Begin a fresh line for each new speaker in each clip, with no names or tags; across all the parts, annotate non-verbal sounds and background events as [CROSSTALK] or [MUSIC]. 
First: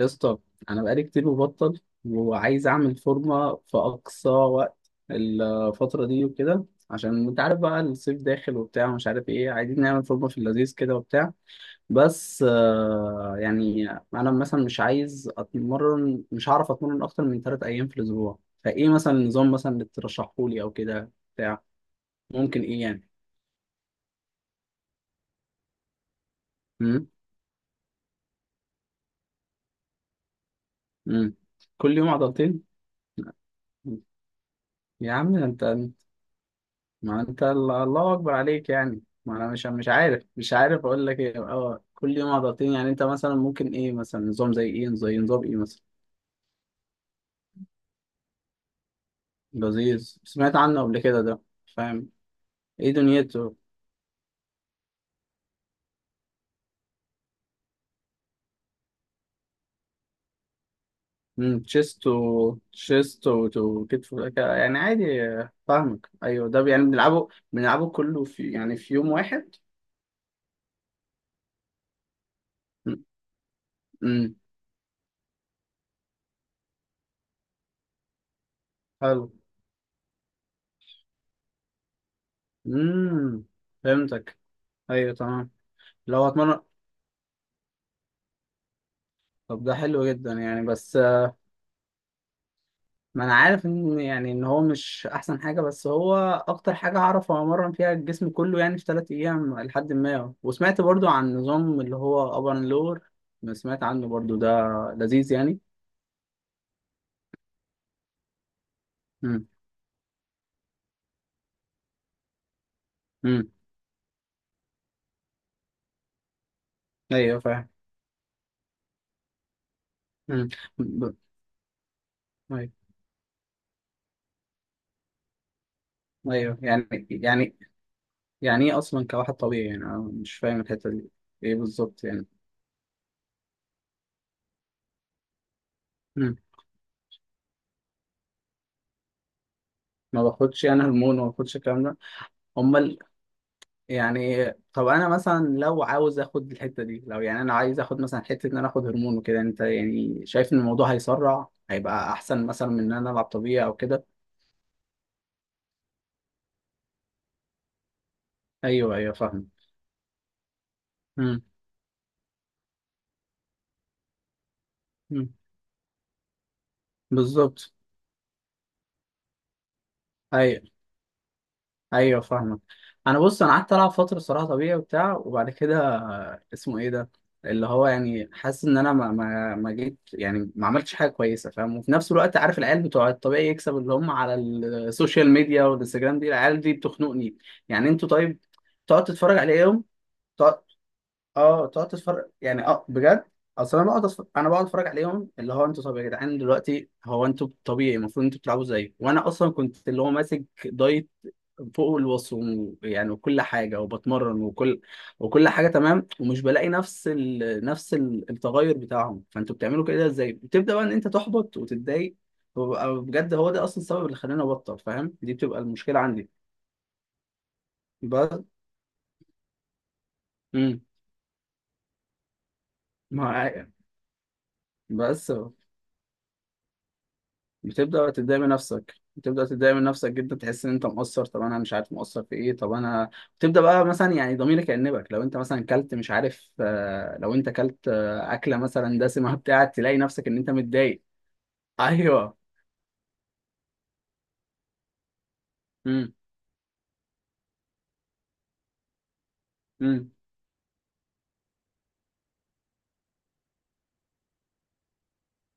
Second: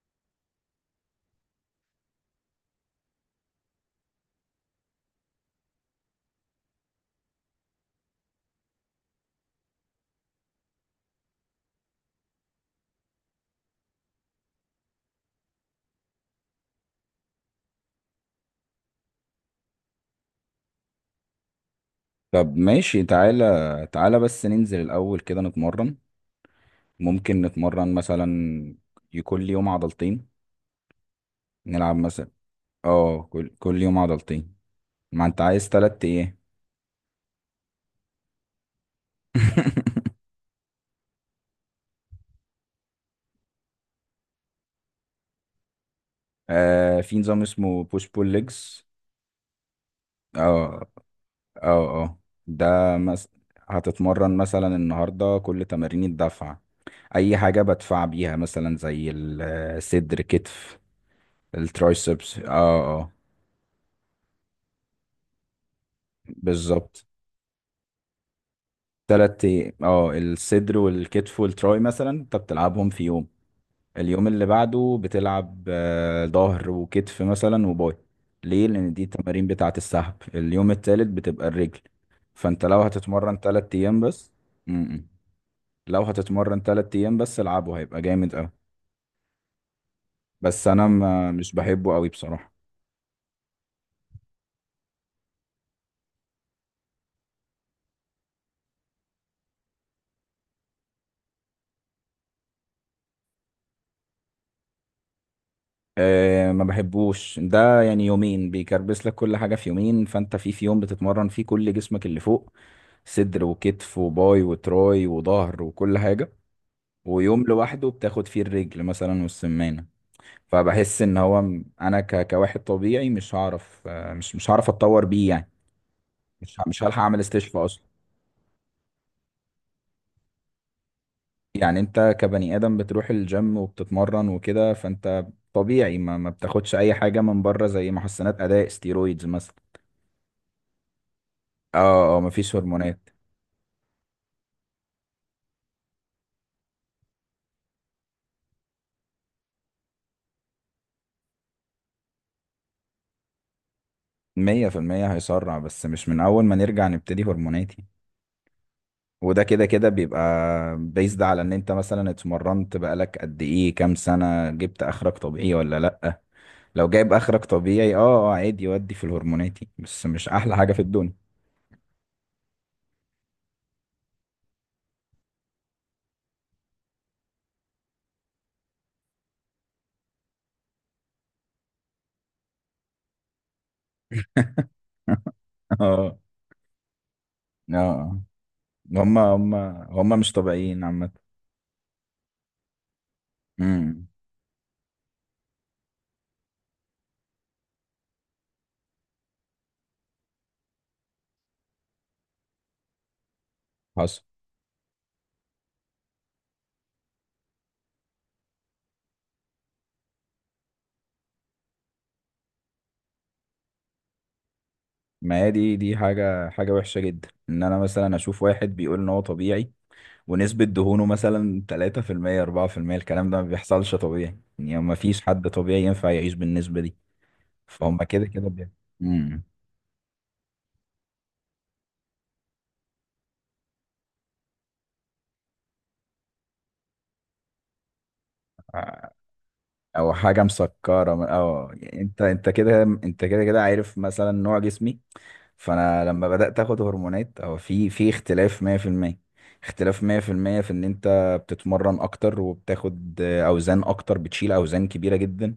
يا اسطى، انا بقالي كتير مبطل وعايز اعمل فورمه في اقصى وقت الفتره دي وكده، عشان انت عارف بقى الصيف داخل وبتاع ومش عارف ايه، عايزين نعمل فورمه في اللذيذ كده وبتاع. بس يعني انا مثلا مش هعرف اتمرن اكتر من 3 ايام في الاسبوع. فايه مثلا النظام مثلا اللي ترشحه لي او كده بتاع؟
طب
ممكن ايه
ماشي،
يعني؟
تعالى بس ننزل الأول كده نتمرن.
امم.
ممكن نتمرن مثلا كل يوم عضلتين،
امم.
نلعب
كل يوم
مثلا.
عضلتين.
اه، كل يوم عضلتين.
يا
ما
عم
انت
انت.
عايز تلات ايه؟
ما انت الله اكبر عليك يعني، ما انا مش مش
[LAUGHS]
عارف مش عارف اقول لك ايه. اه، كل يوم عضلتين؟ يعني انت مثلا ممكن ايه؟ مثلا نظام زي ايه؟ زي نظام ايه مثلا؟
آه، في نظام اسمه بوش بول ليجز.
لذيذ، سمعت عنه
اه
قبل كده ده،
اه
فاهم.
اه
ايه
ده مس...
دنيته؟
هتتمرن مثلا النهاردة كل تمارين الدفع، أي حاجة بدفع بيها، مثلا زي الصدر، كتف،
امم تشيست
الترايسبس.
و
اه اه،
تشيست و كتف يعني عادي، فاهمك. ايوه، ده يعني
بالظبط.
بنلعبه كله في يوم
تلات
واحد.
أي- اه الصدر والكتف والتراي مثلا انت بتلعبهم في يوم. اليوم
امم.
اللي بعده بتلعب ظهر وكتف مثلا وباي، ليه؟ لان دي
حلو.
التمارين بتاعه السحب. اليوم التالت بتبقى الرجل. فانت لو هتتمرن
امم.
تلات ايام بس.
فهمتك.
م-م.
ايوه، تمام.
لو
لو هتمرن.
هتتمرن تلات ايام بس العبه هيبقى جامد اوي.
طب ده حلو جدا يعني.
بس انا
بس
ما مش بحبه قوي بصراحة.
ما انا عارف ان يعني، ان هو مش احسن حاجه، بس هو اكتر حاجه اعرف امرن فيها الجسم كله يعني في 3 ايام. لحد ما وسمعت برضو عن نظام اللي هو ابر اند لور، سمعت عنه برضو ده، لذيذ يعني.
أه، ما بحبوش ده. يعني يومين بيكربس لك كل
امم.
حاجة في يومين، فانت في يوم بتتمرن فيه كل جسمك اللي فوق: صدر
امم.
وكتف وباي وتراي وظهر وكل حاجة،
ايوه،
ويوم
فاهم.
لوحده بتاخد فيه الرجل مثلا والسمانة.
امم.
فبحس
ب-
ان هو انا كواحد
ايوه،
طبيعي مش هعرف، مش هعرف اتطور بيه يعني.
ايوه،
مش
يعني
هلحق اعمل
يعني
استشفاء اصلا.
يعني ايه اصلا كواحد طبيعي يعني؟ انا مش فاهم الحته دي. ايه
يعني
بالظبط
انت
يعني؟
كبني ادم بتروح الجيم وبتتمرن وكده، فانت طبيعي، ما
امم.
بتاخدش اي حاجة من بره زي محسنات اداء، ستيرويدز مثلا.
ما باخدش انا هرمون وما باخدش الكلام ده.
اه، اه، مفيش
امال
هرمونات.
يعني؟ طب انا مثلا لو عاوز اخد الحته دي، لو يعني انا عايز اخد مثلا حته ان انا اخد هرمون وكده، انت يعني شايف ان الموضوع هيسرع هيبقى احسن مثلا من ان انا العب طبيعي او كده؟
مية في المية هيسرع، بس مش من اول ما نرجع نبتدي هرمونات يعني.
ايوه، ايوه،
وده
فاهم.
كده كده بيبقى، بيزد على
امم.
ان انت مثلا اتمرنت بقالك قد ايه، كام سنة، جبت اخرك
أمم.
طبيعي ولا لأ. لو جايب اخرك
بالظبط.
طبيعي، اه اه، عادي، ودي في الهرموناتي، بس مش احلى
ايوه،
حاجة في الدنيا.
ايوه، فاهمك. انا بص، انا قعدت العب فتره صراحه طبيعي وبتاع، وبعد كده اسمه ايه ده، اللي هو يعني حاسس ان انا ما جيت، يعني ما عملتش حاجه كويسه، فاهم. وفي نفس الوقت عارف العيال بتوع الطبيعي يكسب اللي هم على السوشيال ميديا
[LAUGHS] اه،
والانستجرام دي، العيال دي بتخنقني. يعني انتوا،
اه.
طيب. تقعد
هم
تتفرج
هم
عليهم.
هم مش
تقعد
طبيعيين عامة.
اه تقعد تتفرج يعني، اه بجد. اصل
امم،
انا بقعد اتفرج عليهم اللي هو انتوا، طب يا جدعان، دلوقتي هو انتوا طبيعي، المفروض انتوا بتلعبوا زي، وانا اصلا كنت اللي هو ماسك دايت فوق الوصف يعني، وكل حاجة
حصل.
وبتمرن وكل حاجة تمام، ومش بلاقي نفس نفس ال- التغير بتاعهم. فانتوا بتعملوا كده ازاي؟ بتبدأ بقى ان انت تحبط وتتضايق، وببقى بجد هو ده اصلا السبب اللي خلاني ابطل، فاهم؟ دي
ما هي
بتبقى
دي،
المشكلة عندي.
حاجة وحشة جدا ان انا مثلا اشوف
بس.
واحد بيقول ان هو طبيعي ونسبة
امم.
دهونه مثلا 3% 4%. الكلام ده ما
مع.
بيحصلش طبيعي يعني، ما فيش
بس.
حد طبيعي ينفع يعيش بالنسبة دي. فهم
بتبدأ
كده
تتضايق من
كده بي-
نفسك،
امم.
بتبدأ تتضايق من نفسك جدا، تحس ان انت مقصر. طب انا مش عارف مقصر في ايه؟ طب انا بتبدأ بقى مثلا يعني ضميرك يأنبك لو انت مثلا كلت مش عارف لو انت كلت اكلة مثلا دسمة [LAUGHS] بتاع، تلاقي
او
نفسك ان
حاجه
انت متضايق.
مسكره، او يعني انت،
ايوه.
انت كده كده عارف مثلا نوع جسمي. فانا
امم.
لما بدات اخد هرمونات او في اختلاف 100%، اختلاف
امم.
100% في المية، في ان انت بتتمرن اكتر وبتاخد اوزان اكتر، بتشيل اوزان كبيره جدا،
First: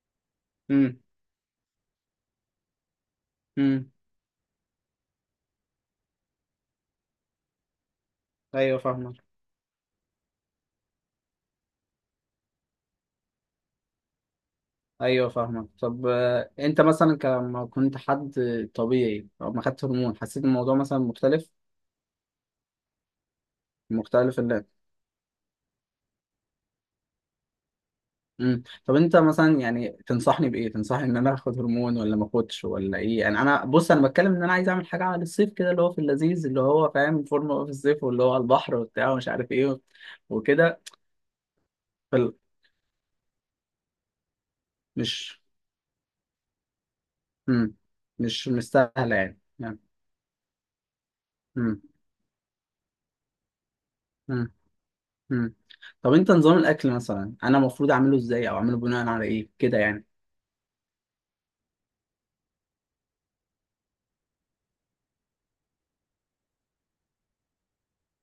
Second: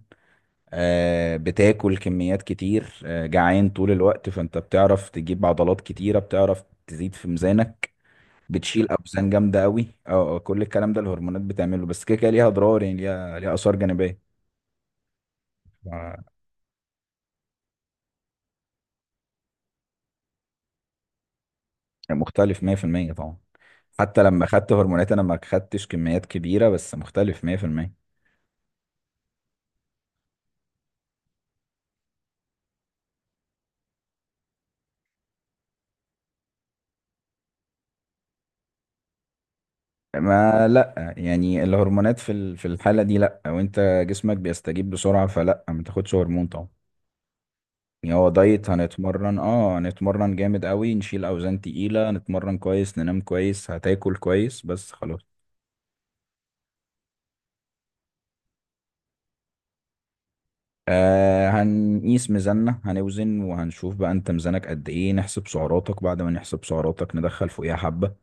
امم.
آه، بتاكل كميات كتير، آه، جعان طول
امم.
الوقت، فانت بتعرف تجيب عضلات كتيره، بتعرف تزيد في ميزانك،
ايوه،
بتشيل
فاهمك.
اوزان جامده قوي. اه، آه، كل الكلام ده الهرمونات بتعمله، بس كده كده ليها اضرار يعني، ليها اثار جانبيه.
ايوه، فاهمك. طب
آه،
انت مثلا لما كنت حد طبيعي او ما خدت هرمون، حسيت الموضوع مثلا مختلف؟
مختلف 100% طبعا. حتى
مختلف.
لما خدت هرمونات انا ما خدتش كميات كبيره، بس مختلف 100%.
مم. طب انت مثلا يعني تنصحني بايه؟ تنصحني ان انا اخد هرمون ولا ما اخدش ولا ايه يعني؟ انا بص، انا بتكلم ان انا عايز اعمل حاجه على الصيف كده اللي هو في اللذيذ، اللي هو فاهم، فورمه بقى في الصيف، واللي هو على البحر وبتاع ومش عارف ايه
ما
وكده.
لا يعني الهرمونات في
فال-
الحاله دي لا، وانت جسمك بيستجيب بسرعه،
مش
فلا ما تاخدش هرمون طبعا.
مم.
يعني هو
مش
دايت،
مستاهله
هنتمرن،
يعني
اه،
يعني.
هنتمرن جامد قوي، نشيل اوزان
مم.
تقيله، نتمرن كويس، ننام كويس، هتاكل
مم.
كويس، بس خلاص.
مم. طب انت نظام الاكل مثلا، انا المفروض اعمله ازاي، او اعمله بناء على ايه كده يعني؟
آه، هنقيس ميزاننا، هنوزن وهنشوف بقى انت ميزانك قد ايه، نحسب سعراتك، بعد ما نحسب سعراتك ندخل فوقيها حبة،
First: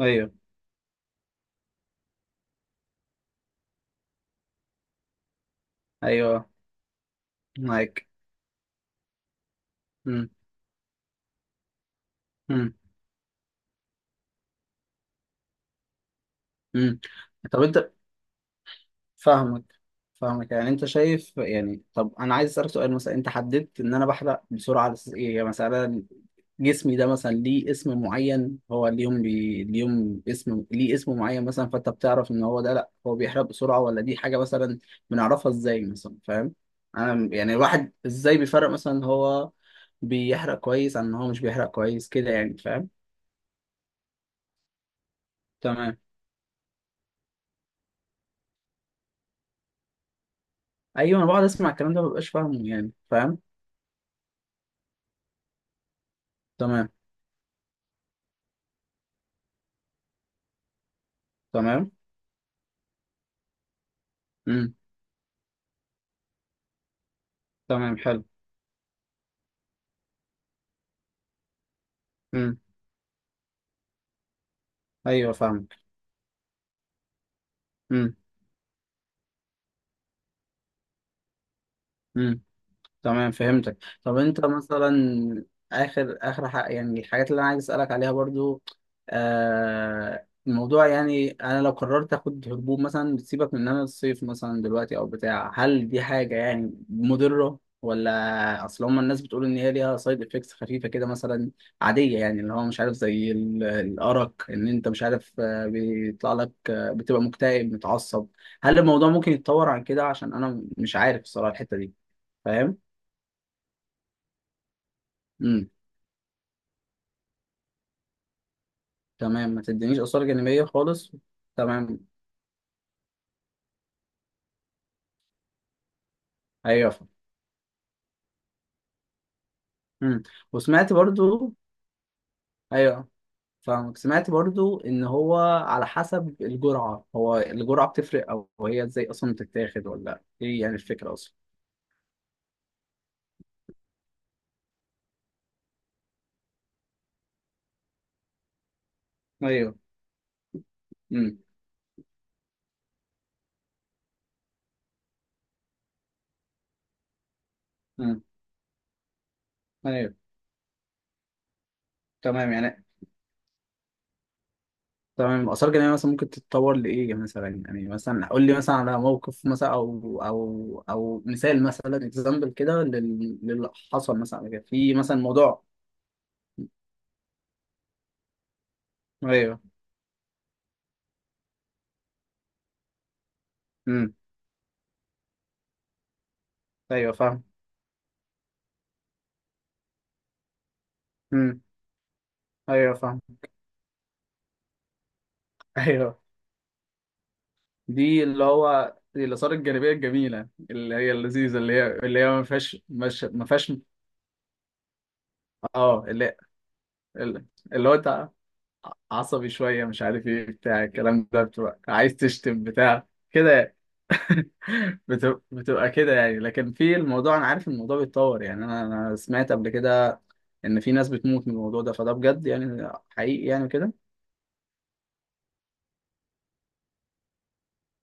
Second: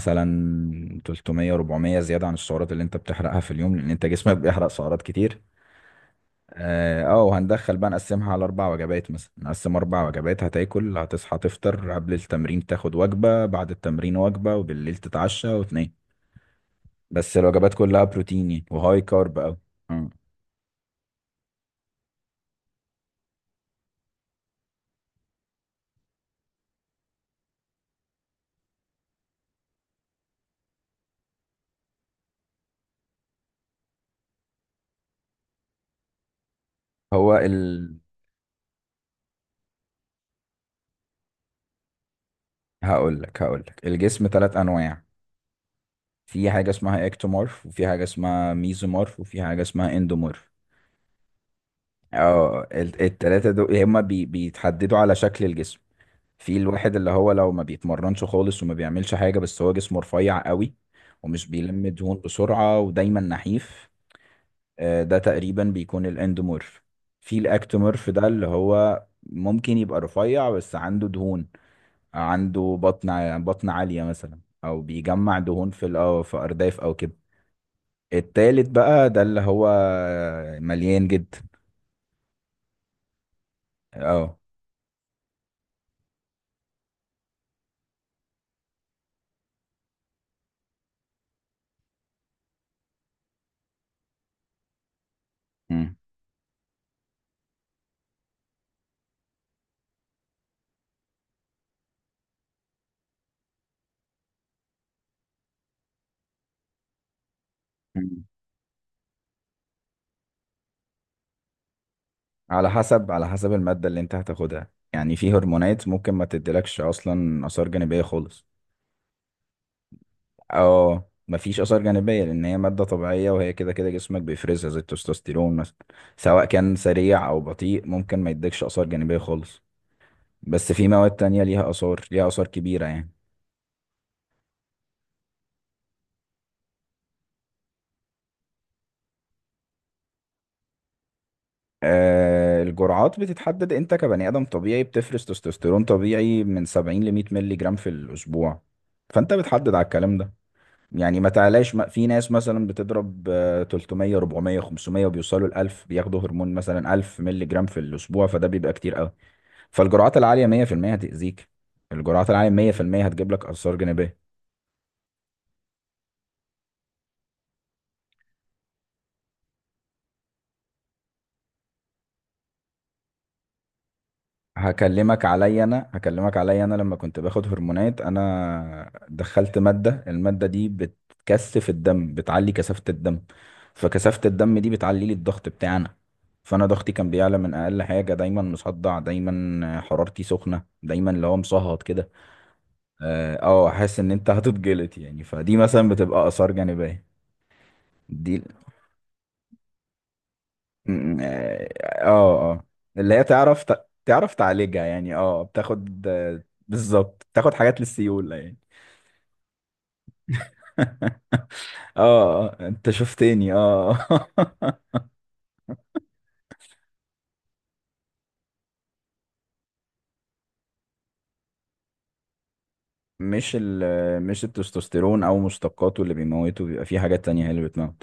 ايوه.
300 400 زيادة عن السعرات اللي انت بتحرقها في اليوم، لان انت جسمك بيحرق سعرات كتير.
ايوه.
اه، آه، وهندخل بقى
معاك.
نقسمها على اربع وجبات، مثلا نقسم اربع
مم.
وجبات، هتاكل، هتصحى تفطر قبل التمرين،
مم.
تاخد وجبة بعد التمرين، وجبة، وبالليل تتعشى وتنام.
مم.
بس
طب
الوجبات
انت
كلها بروتين يعني، وهاي كارب اوي.
فاهمك
مم.
فاهمك يعني، انت شايف يعني؟ طب انا عايز اسالك سؤال مثلا، انت حددت ان انا بحرق بسرعه على اساس ايه يعني؟ مثلا جسمي ده مثلا ليه اسم معين؟ هو اليوم اسم ليه اسم معين مثلا، فانت بتعرف ان هو ده لا هو بيحرق بسرعه ولا دي حاجه مثلا؟ بنعرفها ازاي مثلا، فاهم؟ انا
هو
يعني
ال
الواحد ازاي بيفرق مثلا هو بيحرق كويس عن ان هو مش بيحرق كويس كده يعني، فاهم؟
هقول لك، الجسم ثلاث انواع.
تمام.
في حاجة اسمها اكتومورف، وفي حاجة اسمها ميزومورف، وفي حاجة اسمها اندومورف.
ايوه، انا بقعد اسمع الكلام ده مببقاش
اه،
فاهمه يعني، فاهم.
التلاتة دول هما بيتحددوا على شكل الجسم. في
تمام.
الواحد اللي هو لو ما بيتمرنش خالص وما بيعملش حاجة بس هو جسمه رفيع قوي ومش بيلم
تمام.
دهون بسرعة ودايما نحيف،
امم.
آه، ده تقريبا بيكون الاندومورف. في
تمام.
الاكتومورف،
حلو.
ده اللي هو ممكن يبقى رفيع بس عنده دهون،
امم.
عنده بطن عالية مثلا او
ايوه،
بيجمع دهون
فاهمك.
في في ارداف او كده.
امم.
التالت بقى ده اللي هو مليان جدا.
امم. تمام. فهمتك. طب
اه،
انت مثلا، اخر اخر حق يعني الحاجات اللي انا عايز اسالك عليها برضو. الموضوع يعني، انا لو قررت اخد هبوب مثلا بتسيبك من ان انا الصيف مثلا دلوقتي او بتاع، هل
مم.
دي حاجه يعني مضره؟ ولا اصل هما الناس بتقول ان هي ليها سايد افكتس خفيفه كده مثلا، عاديه يعني، اللي هو مش عارف زي الارق، ان انت مش عارف بيطلع لك بتبقى مكتئب،
مم.
متعصب. هل الموضوع ممكن يتطور عن كده؟ عشان انا مش عارف الصراحه الحته دي،
على
فاهم.
حسب، على حسب المادة اللي انت هتاخدها يعني. في
امم.
هرمونات ممكن ما تديلكش اصلا اثار جانبية خالص.
تمام. ما تدينيش آثار جانبية
اه،
خالص.
مفيش اثار
تمام.
جانبية، لان هي مادة طبيعية، وهي كده كده جسمك بيفرزها زي التستوستيرون مثلا. سواء كان
أيوه، فاهم.
سريع او بطيء، ممكن ما يديكش اثار جانبية خالص.
امم.
بس في
وسمعت
مواد تانية
برضو.
ليها اثار، ليها اثار كبيرة
أيوه،
يعني.
فاهمك. سمعت برضو إن هو على حسب الجرعة، هو الجرعة بتفرق أو هي إزاي أصلا بتتاخد، ولا إيه يعني الفكرة أصلا؟
آه، الجرعات بتتحدد. انت كبني ادم طبيعي بتفرز تستوستيرون طبيعي من 70 ل 100 مللي جرام في الاسبوع. فانت بتحدد
أيوه.
على الكلام ده، يعني ما
امم.
تعلاش. ما في ناس مثلا بتضرب آه، 300 400 500 وبيوصلوا ل 1000، بياخدوا هرمون مثلا 1000 مللي جرام في
امم.
الاسبوع، فده بيبقى كتير قوي.
أيوه،
فالجرعات العاليه 100% هتاذيك، الجرعات العاليه
تمام يعني.
100% هتجيب لك اثار جانبيه.
تمام. الآثار الجانبية مثلا ممكن تتطور لإيه مثلا يعني، مثلا قول لي مثلا على موقف مثلا أو مثال مثلا، إكزامبل كده، للي حصل مثلا في مثلا
هكلمك عليا
موضوع.
انا، لما كنت باخد هرمونات انا دخلت
أيوه.
ماده، الماده دي بتكثف الدم، بتعلي كثافه الدم، فكثافه الدم دي بتعلي لي الضغط بتاعنا. فانا ضغطي كان
ايوه،
بيعلى
فاهم.
من اقل حاجه، دايما مصدع، دايما حرارتي سخنه، دايما اللي هو
امم.
مصهد كده.
ايوه، فاهم.
اه، آه، احس ان انت هتتجلط يعني، فدي
[LAUGHS]
مثلا
ايوه،
بتبقى اثار جانبيه.
دي
دي
اللي هو دي الاثار الجانبيه الجميله اللي هي
م-
اللذيذه،
اه
اللي هي ما
اه آه.
فيهاش،
اللي هي
مش ما
تعرف
فيهاش.
تعرف تعالجها يعني. اه،
اه.
بتاخد، آه، بالظبط
اللي
بتاخد حاجات
اللي هو انت
للسيولة يعني.
عصبي شويه مش عارف ايه بتاع
[LAUGHS]
الكلام ده، بتبقى عايز
اه، اه،
تشتم
انت
بتاع كده
شفتني،
يعني.
اه. [LAUGHS]
[LAUGHS] بتبقى كده يعني، لكن في الموضوع انا عارف إن الموضوع بيتطور يعني، انا سمعت قبل كده ان في ناس بتموت من الموضوع ده، فده بجد يعني، حقيقي
مش
يعني
ال
كده.
مش التستوستيرون او مشتقاته اللي بيموته، بيبقى في حاجات تانية هي اللي بتموت.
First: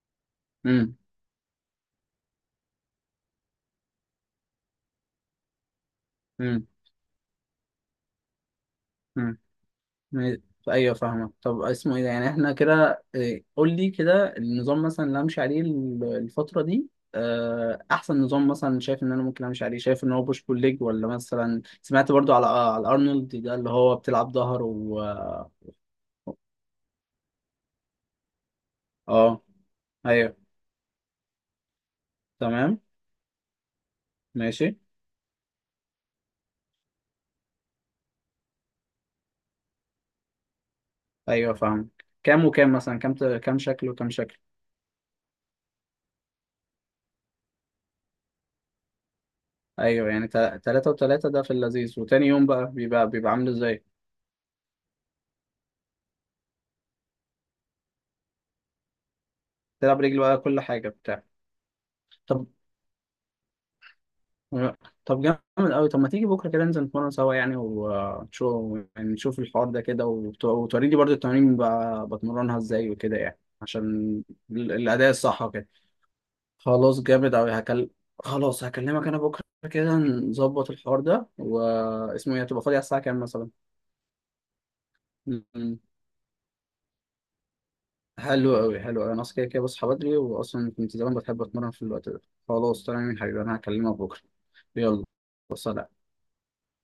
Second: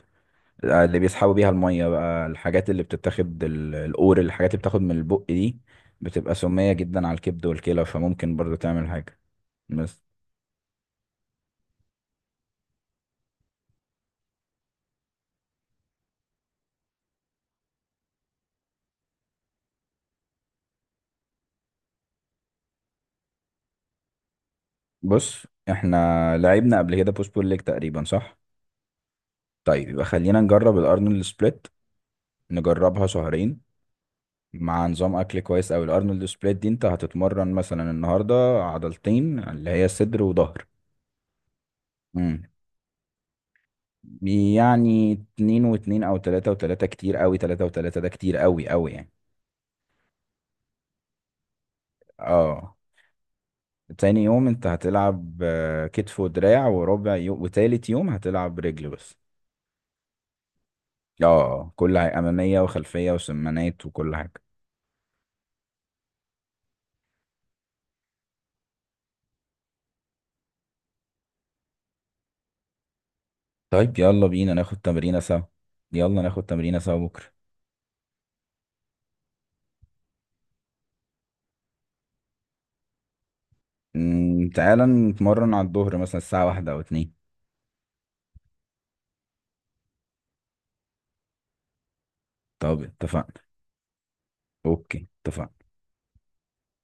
آه،
امم.
اللي بيسحبوا بيها المية بقى، الحاجات اللي بتتاخد القور، الحاجات اللي بتاخد من البق دي، بتبقى سمية جدا على الكبد والكلى، فممكن برضو تعمل حاجة.
امم.
بس
ما- ايوه، فاهمك. طب اسمه ايه ده يعني، احنا كده إيه، قول لي كده النظام مثلا اللي امشي عليه الفتره دي. احسن نظام مثلا شايف ان انا ممكن امشي عليه، شايف ان هو بوش بول ليج، ولا مثلا سمعت برضو على على ارنولد ده اللي هو بتلعب ظهر و.
بص، احنا لعبنا قبل كده بوش بول ليج تقريبا، صح؟
اه،
طيب يبقى
ايوه،
خلينا نجرب الارنولد سبليت،
تمام.
نجربها شهرين
ماشي.
مع نظام اكل كويس اوي. الارنولد سبليت دي انت هتتمرن مثلا النهارده عضلتين، اللي هي صدر وظهر.
ايوه، فاهم.
امم.
كام وكام مثلا؟ كام كام شكل وكام شكل؟
يعني اتنين واتنين او تلاتة وتلاتة. كتير اوي تلاتة وتلاتة، ده كتير اوي اوي يعني.
ايوه يعني، تلاتة وتلاتة ده في اللذيذ، وتاني يوم بقى
اه،
بيبقى عامل ازاي؟
تاني يوم انت هتلعب آه، كتف ودراع وربع يوم، وتالت يوم هتلعب رجل بس.
تلعب رجل بقى، كل حاجه بتاع.
اه، آه، كل حاجة،
طب
امامية وخلفية وسمانات وكل حاجة.
لا. طب جامد قوي. طب ما تيجي بكره كده ننزل نتمرن سوا يعني، ونشوف يعني نشوف الحوار ده كده، وتوريني برضو التمارين بتمرنها ازاي وكده يعني، عشان
طيب يلا بينا ناخد
الاداء
تمرينة سوا،
الصح وكده.
يلا ناخد تمرينة سوا
خلاص، جامد
بكرة.
قوي. خلاص، هكلمك انا بكره كده، نظبط الحوار ده، واسمه ايه هتبقى فاضي على الساعه كام مثلا؟
مم، تعالى نتمرن على
م-
الظهر مثلا الساعة واحدة أو اتنين.
حلو قوي، حلو قوي. انا اصلا كده كده بصحى بدري، واصلا كنت زمان بحب اتمرن في الوقت ده.
طب
خلاص، تمام يا
اتفقنا.
حبيبي، انا هكلمك بكره. يلا،
أوكي، اتفقنا.
سلام.